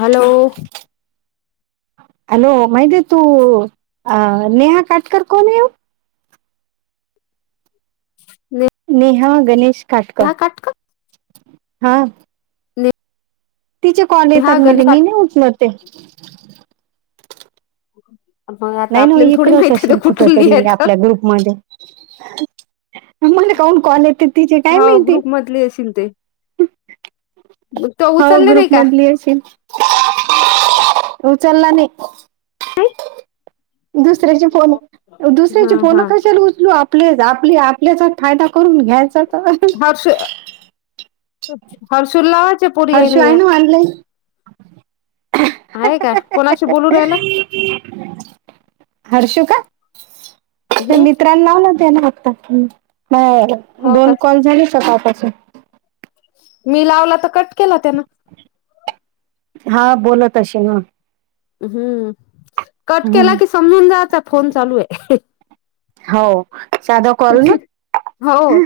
Hello. Hello माहिती तो अ नेहा काटकर कोण आहे ओ. [inaudible] नेहा गणेश नेहा काटकटर हा. नाय. तिचे कॉल येतात मला मी नाही उचलत ते. [inaudible] नाही ना आपल्याला थोडी इकडच माहित आहे ते असशील कुठ कुठून तरी लिहायचं आपल्या ग्रुप मध्ये. मला का उन कॉल येते तिचे काय हो माहिती. ग्रुप मधली अशील ते मग तो हो उचलले नाही ग्रुप का मधली असेल. उचलला नाही. दुसऱ्याची फोन हा दुसऱ्याची फोन हा कशाला उचलू आपले आपले आपल्याचा फायदा. करून घ्यायचा तर [unintelligible] ची पोरी हाय ना हर्षू आहे या ऑनलाईन आहे का कोणाशी बोलून राहिला. हर्षु का हम्म मित्रांन लावले होते ना आता. म हो का दोन कॉल झाले सकाळपासून. मी लावला तर कट केला त्यान. हा बोलत अशी मग. हम्म कट केला कि समजून जाचा फोन चालू आहे. हाव साधं कॉल ना. हो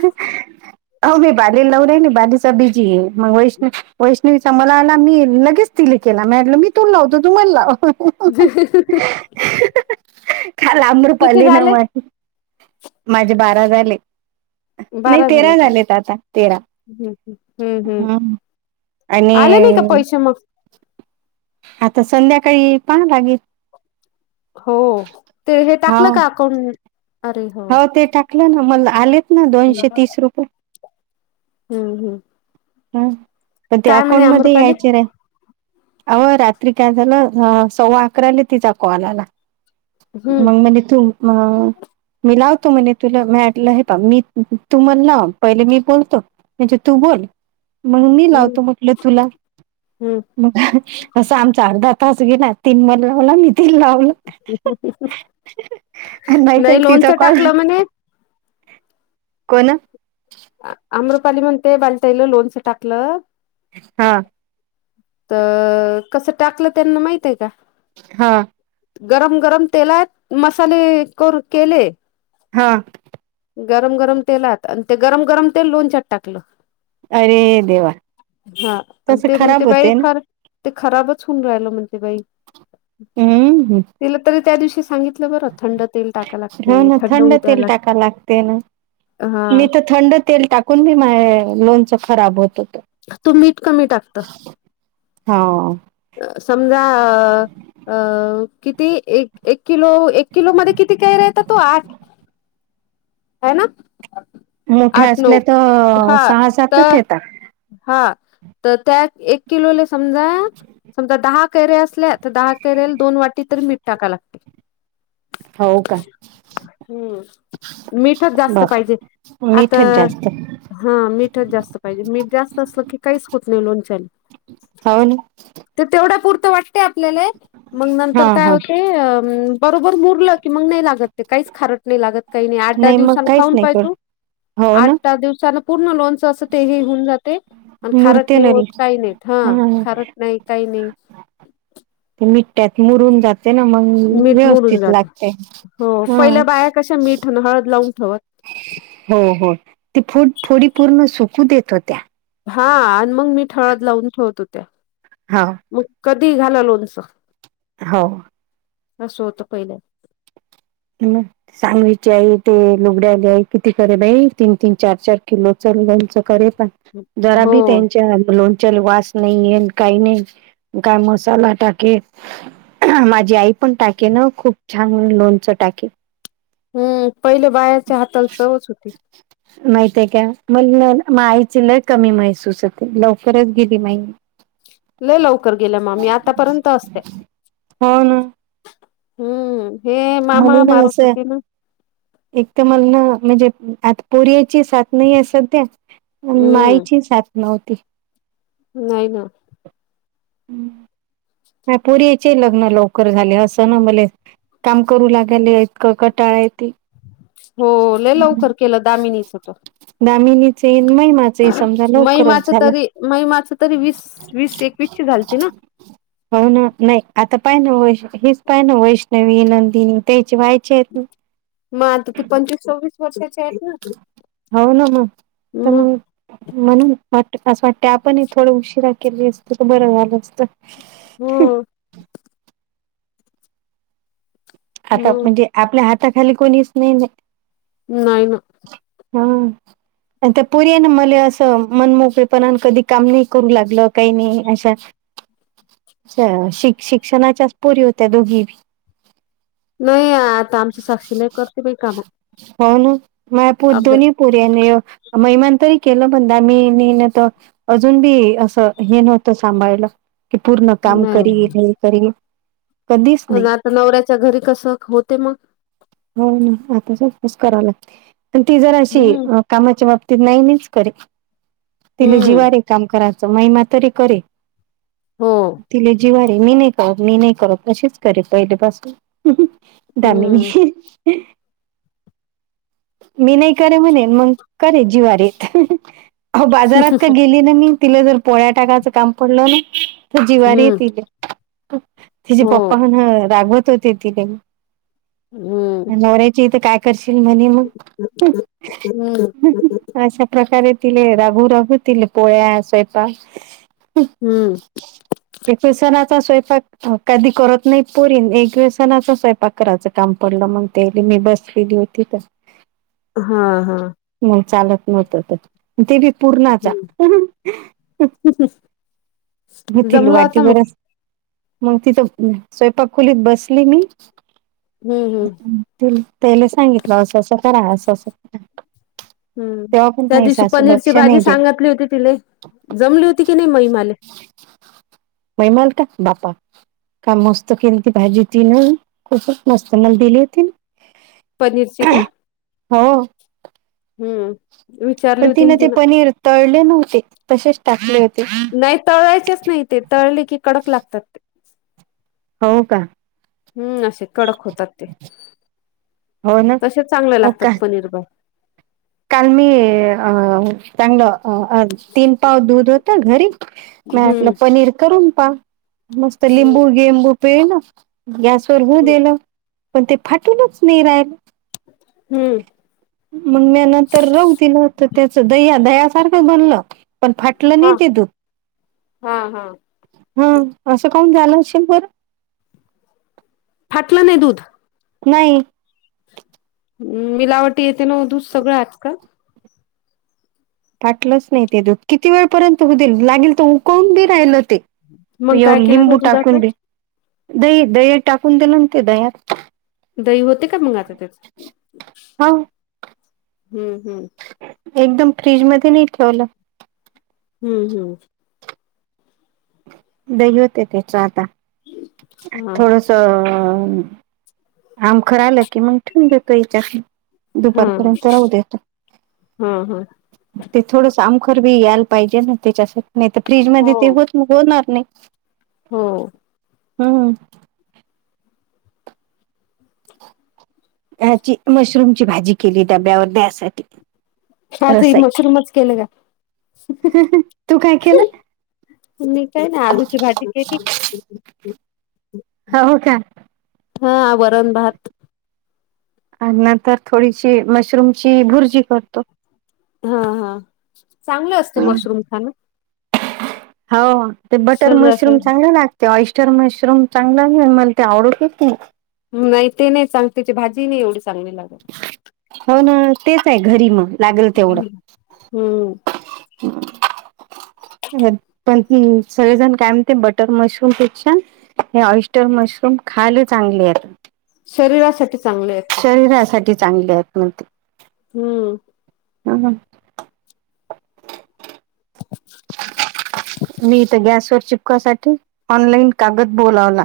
हाव मी बालीला लावून राहिली बालीचा बिझीये आहे मग वैष्णवी वैष्ण तिचा मला आला मी लगेच तिला केला माटलं मी तो लावतो तुम्हाला लाव. [inaudible] काल किती आम्रपालीने झाले वा माझे बारा झाले. नाही बारा झाले तेरा का झालेत आता तेरा हम्म हम्म हम्म ह. आणि आले नाही का पैसे मग आता संध्याकाळी पहा लागेल. हो ते हे हा टाकलं का अकाउंट. हो ते टाकलं ना मला आलेत ना हम्म दोनशे तीस रुपये. हम्म हम्. काय तर ते अकाउंट मध्ये अमृपाली यायचे रे अहं रात्री काय झालं सव्वा अकराला तिचा कॉल आला हम्म मगं मले तुम ह मी लावतो म्हणे तुला मी म्हंटल हे पहा मी तू मला लाव पहिले मी बोलतो. म्हणजे तू बोल मग मी हम्म लावतो म्हटलं तुला हम्म मग असं आमचा अर्धा तास गेला तीन महिने लावला मी ति लावलं [unintelligible] आणि माहित नाही तिचा लोनचं कॉल टाकलं म्हणे कोण अमृपाली म्हणते बाली ताईनं लोणचं टाकलं हा तर कसं टाकलं त्यांना माहितय का हा गरम गरम तेलात मसाले करु केले हा गरम गरम तेलात आणि ते गरम गरम तेल लोणच्यात टाकलं अरे देवा हा आणि तसं ते म्हणते खराब बाई होते ना खर ते खराबच होऊन राहिल म्हणते बाई हम्म तिला तरी त्या दिवशी सांगितलं बरं थंड तेल टाका हो लागते ना थंड होऊ द्या तेल लाग टाका लागते ना हा मी तर थंड तेल टाकतो कणी माये लोनच खराब होत तू मीठ कमी टाकत हाव अ समजा अ अ किती एक एक किलो एक किलो मध्ये किती कैऱ्या येतात ओ आठ आहे ना मोठ्या आठ नऊ असल्या तर अ हा सहा सातच तर येतात हा तर त्या एक किलो समजा समजा दहा केैरे असल्या तर दहा केैर्याला दोन वाटी तरी मीठ टाका लागते हो काय हम्म मिठच जास्त बाप पाहिजे आता मीठच जास्त हा मीठच जास्त पाहिजे मीठ जास्त असलं की काहीच होत नाही लोनच्याले होन ते तेवढा पुूरत वाटते आपल्याला मग हा नंतर काय हा होते अ न बरोबर मुरलं की मग नाही लागत ते काहीच खार लात काही नाही आठ दहा दिवस मग काहीच खाऊन नाही पा कर हो ना आठ दिव पूर्ण ल अस ते हे होऊन जाते आणि खारट मुरते नाही ना होत काही नाही हा खारट नाही काही नाही मिठ्यात मुरून जात ते ना मग मीठ मोडून व्यवस्थित जात लागते हो हम पहिल्या बाया कशा मीठ आणि हळद लावून ठेवत हो हो ते फड फोडी पूर्ण सुकू देत होत्या हा आणि मग मी ठळद लावून ठेवत होत्या हा मग कधी घालालोनसं हो असं होतं पहिल्या ह सांगलीचे आई ते लुगड्याले आई किती करे बाई तीन तीन चार चार किलो च लौच करे पय जरा हो बी त्यांची तया लोणच्याल वास नाही येन काही नाही काय मसाला टाके माझी आई पण टाके ना खूप छान लोनचं टाके हम्म पहिले बायाच्या हाताल चवच होती माहिती का मले माया आईची लय कमी महसूस होते लवकरच गेली माई लय लवकर गेलं ममी आतापर्यंत असत्या हो ना हम्म मला मामा ना मारत असं होते ना एक तर मला ना म्हणजे आ पोरी्याची साथ नाही ह सध्या हम्म माईची साथना होती नाही ना हम्म पुरीचे लग्न लवकर झाले असं ना मले काम करू लागेले इतकं कटाळा आहे त हो ल लवकर केलं दामिनीच होतो दमी निचे इनमय मा मैमाच तरी मैमाच तरी वीस वीस एकवीस झालती ना हो ना नाही आता पाहि ना वै् हेच पाय ना वैष्णवी नंदिनी त्याची व्हायची आहेत ना मग आता ती पंचवीस सोवीस वर्षाची आहेत ना हो ना मग तर ना मग म्हणून वाट असं वाटते आपण थोड उशिरा केले असतो तर बरं झालं असत होम्म आता मग म्हणजे आपल्या हाताखाली कोणीच नाही नाही ना हम् आणि त्या पुरी ना मला असं मन मोकळेपणा कधी काम नाही करू लागलं काही नाही अशा ह शिक् शिक्षणाच्याच पोरी होत्या दोघी नाही आता आमची साक्षी नाही करते बाही काम होन म अर्ध पूधोनी पुऱ्याने महिमान तरी केलं म्हण द मी नेण त अजून बी असं हे नव्हतं सांभाळयला क पूर्ण काम कर नाही कर आणि आता नवऱ्याच्या घरी कसं होते मग हो ना आता सच कराव लागते प ती जर अशी हम्म कामाच्या बाबतीत नाही मच करे तिला हम्म जिवारे काम करायच महिमा तरी करे हो तिले जिवारे मी नाही मी नाही करत तशीच करे पहिले पाासून दामिनी हम्म मी नाही करे म्हणेन मग करे जीवारीेत हो बाजारात का गेली ना मी तिला जर पोळ्या टाकायचं काम पडलं ना तर जिवारी हम्म तिले तिचे हो पप्पा हण रागवत होते तिने हम्म. नवऱ्याची इथं काय करशील म्हणे मग हम्म. अशा प्रकारे तिले रागू रागू ति पोळ्या स्वयंपा हम्म. एकविसनाचा स्वयंपाक कधी करत नाही परीन एकविसनाचा स्वयंपाक कराच काम पडलं मग ते मी बसलेली होती तर हा हा मग चालत नव्हत तर ते बी पूरणा चा होतील जमला होता वाटीवर मग तिथं स्वयंपाक खोलीत बसली मी हम्म हम् त्याला सांगितलं असं असं करा असं अस हम्म त्या दिवशी पनीरची भाजी दे सांगातली होती तिला जमली होती की नाही महिमाले मैमाल का बापा का मस्त केन त भाजी तीन खूच मस्त मला दिली होती पनीर ची का? हो. हम्म. विचारली पण होती ना तिनं ते पनीर तळले नव्हते तसेच टाकले होते. नाही तळायचेच नाही ते तळले की कडक लागतात ते हो काय हम्म असे कडक होतात ते हो ना तसेच चांगले हो का लागतात पनीर बा काल मी अ चांगलं तीन पाव दूध होता घरी मला वाटलं हम्म पनीर करून पाहव. मस्त हम्म लिंबू गेंबू पेळ ना गॅस वर ब हम्म देलं पण ते फाटूनच नाही राहिलं हम्म. मग म्या नंतर राहू दिलं तर त्याचं दह्या दह्यासारखं बनलं पण फाट फाटलं नाही हा ते दुध हा हा [unintelligible] हा असं कावून झालं असेल बर? फाटलं नाही दूध. नाही. मिलावटी येते ना वो दूध सगळं आजकाल फाटलंच नाही ते दूध किती वेळपर्यंत हो दिलं लागेल तर उकवून बी राहिलं ते मग एव काय केलं त्या लिंबू टाकून दुधाचं दे दही दही टाकून दिलं ते दह्यात दही होते का मंग आता त्याज हो हम्म हम्म एकदम फ्रीजमध्ये नाही ठेवलं.. हम्म हम्. दही होते त्याच आता हा थोडस [unintelligible] [unintelligible] [inaudible] तो याच्याकून हा दुपारपर्यंत राहू देफ हा हा ते थोडंस आमखर बी यायला पाहिजे ना त्याच्यासाठी नाही तर फ्रीज हो मध्ये ते होत होणार नाही. हो. हम्म. ह्याची मशरूम ची भाजी केली डब्यावर द्यासाठी. आज हे रसाय मशरूमच केलं का? तू काय केलं? मी काय नाय आलूची भाजी केली. हो का हा वरण भात आणि नंतर थोडीशी मशरूमची भुर्जी करतो. हा हा चांगलं असतं मशरूम खाणं. हो हो ते बटर मशरूम शरीरासाठी चांगला लाग ते ऑइस्टर मशरूम चांगला नाही मला ते आवडते की [unintelligible] नाही ते नाही चांगलं त्याची भाजी नाही एवढी चांगली लागत. हो ना तेच हाय घरी मग लागेल तेवढं. हम् हम्म पण हं सगळेजण काय म्हणते बटर मशरूम पेक्षा ते ऑस्टर मशरूम खायला चांगलेयत. शरीरासाठी चांगलेयत ते शरीरासाठी चांगलेत म्हणते. हम्म. ह ह. मी त गॅसवर चिपकासाठी, ऑनलाईन कागद बोलावला.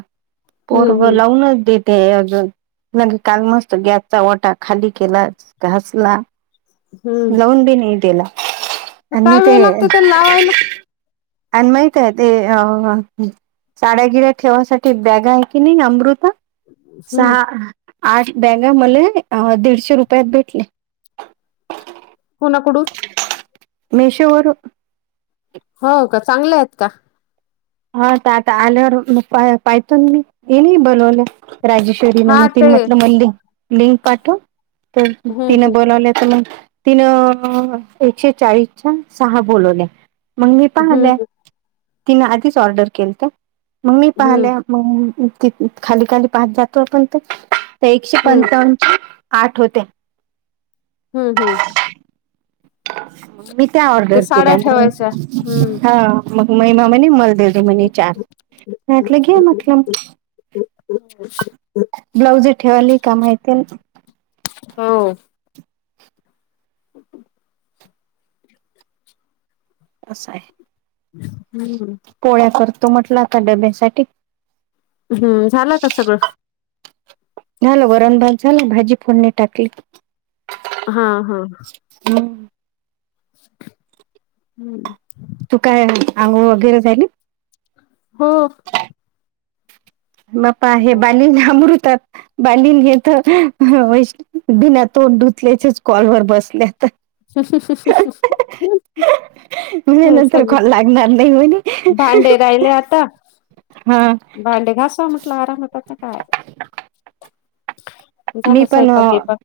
पोरग हम्म हम्म लावूनच देत ते अजून काल मस्त गॅसचा ओटा खाली केला घासला हम्म लावून बी नाही दिला. आन मी ते ना [unintelligible] आणि माहितय ते अ साड्यागिऱ्या ठेवाण्यासाठी बॅग आहे की नाही अमृता? हम्म सहा, आठ बॅगा मले, दीडशे रुपयात भेटले. कोणा कडून. हे शो वरुन. हो का? चांगलेयेत का? हा त आता आल्यावर मग पाहतोन मी, ये नी बोलवल्या राजेश, मग हा ते तिन म्हटलं मले लिंक पाठव, तर हम्म तिन हम्म बोलावल्या त मग तीन, एकशे चाळीसच्, या सहा बोलवल्या. मग मी पाहाल्या, हम्म तिन आधीच ऑर्डर केलत्या, मग मी हम्म पाहाल्या. मग ते त खाली खाली पाहत जातो, आपण ते, एकशे हम्म हम्म पंचावन् आठ होते. हम्म हम्म. मी त्या ते ऑर्डर केल्या साड्या मग, ठेवायच्या हम्म हो. मग महिमा म्हणे मला दे ग म्हणी चार, म्हटलं घ्या म्हटलं मग. ब्लाउज ठेवाली काम येण्याला. हो. होक [inaudible] असं आहे. हम्म [inaudible] पोळ्या करतो म्हटलं आता, डब्यासाठी. हम्म, झाला का सगळं. झालं वरण भात झालं, भाजी फोडणी टाकली. हा हा. हम् [inaudible] हम्म [inaudible] तू काय? अंगोळ वगैरे झाली. हो. बापा हे बालीन आमरुतात, बालीन हे त बिना तोंड धुतल्याचेच, कॉलवर बसल्या त. [unintelligible] म्हणे हम्म नंतर सग, कॉल लागणार नाही म्हणे भांडे राहिले आता. हा. भांडे घाासावा, म्हटलं आरामत, आता काय. मी झालं पण, स्वयंपाक गियपाक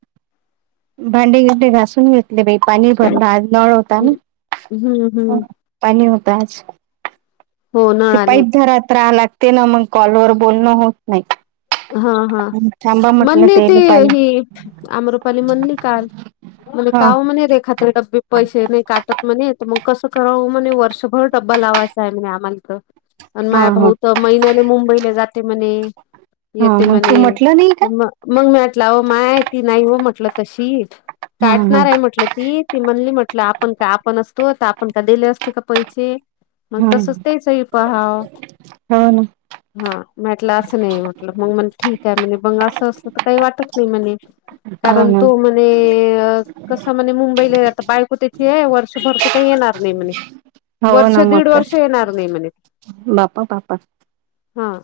भांडेबीडे घासून घेतले बाई, पाणी भरलं आज, नळ हम्म हम्म पाणी होत आज, हो नळ ते आले पाईप होते धरात करा लागते ना, मग कॉल वर बोलणं होत नाही. हा हा, थांबा म्हटलं म्हणले, ते तेल पाणी हि आमरपाली म्हणली काल. म्हणे हा काओ म्हणे रेखाताई ड्बे पैसे नाही काटत म्हणे, त म कसं करावं म्हणे, वर्षभर डब्बा लावायचाय म्हणे आम्हाला तीथ. अन हा माये हा भाऊ त, महिन्याले मुंबईला जाते म्हणे. हा येथे मग तू मने म्हटलं नाही का तम मग मी म्हटला हो माय ती नाही हो म्हटलं तशी हा हा काटणार आहे म्हटलं ती म्हणली म्हटलं आपण का आपण असतो तर आपण का दिले असते का पैसे मग हा तसच तेचही पहाव हो ना हा म्हटलं असं नाही मग मग म ठीक आहे म्ह बंग असं असलं तर काही वाटत नाही म्हणे हो कारण ना तो म्ह. आणि कसं म्हणे मुंबईलाता बायको त्याची आहे वर्षभर तर काही येणार नाही म्हणे हो वर्ष ना दीड मग वर्ष काय येणार नाही म्हणे, बापा बापा हा.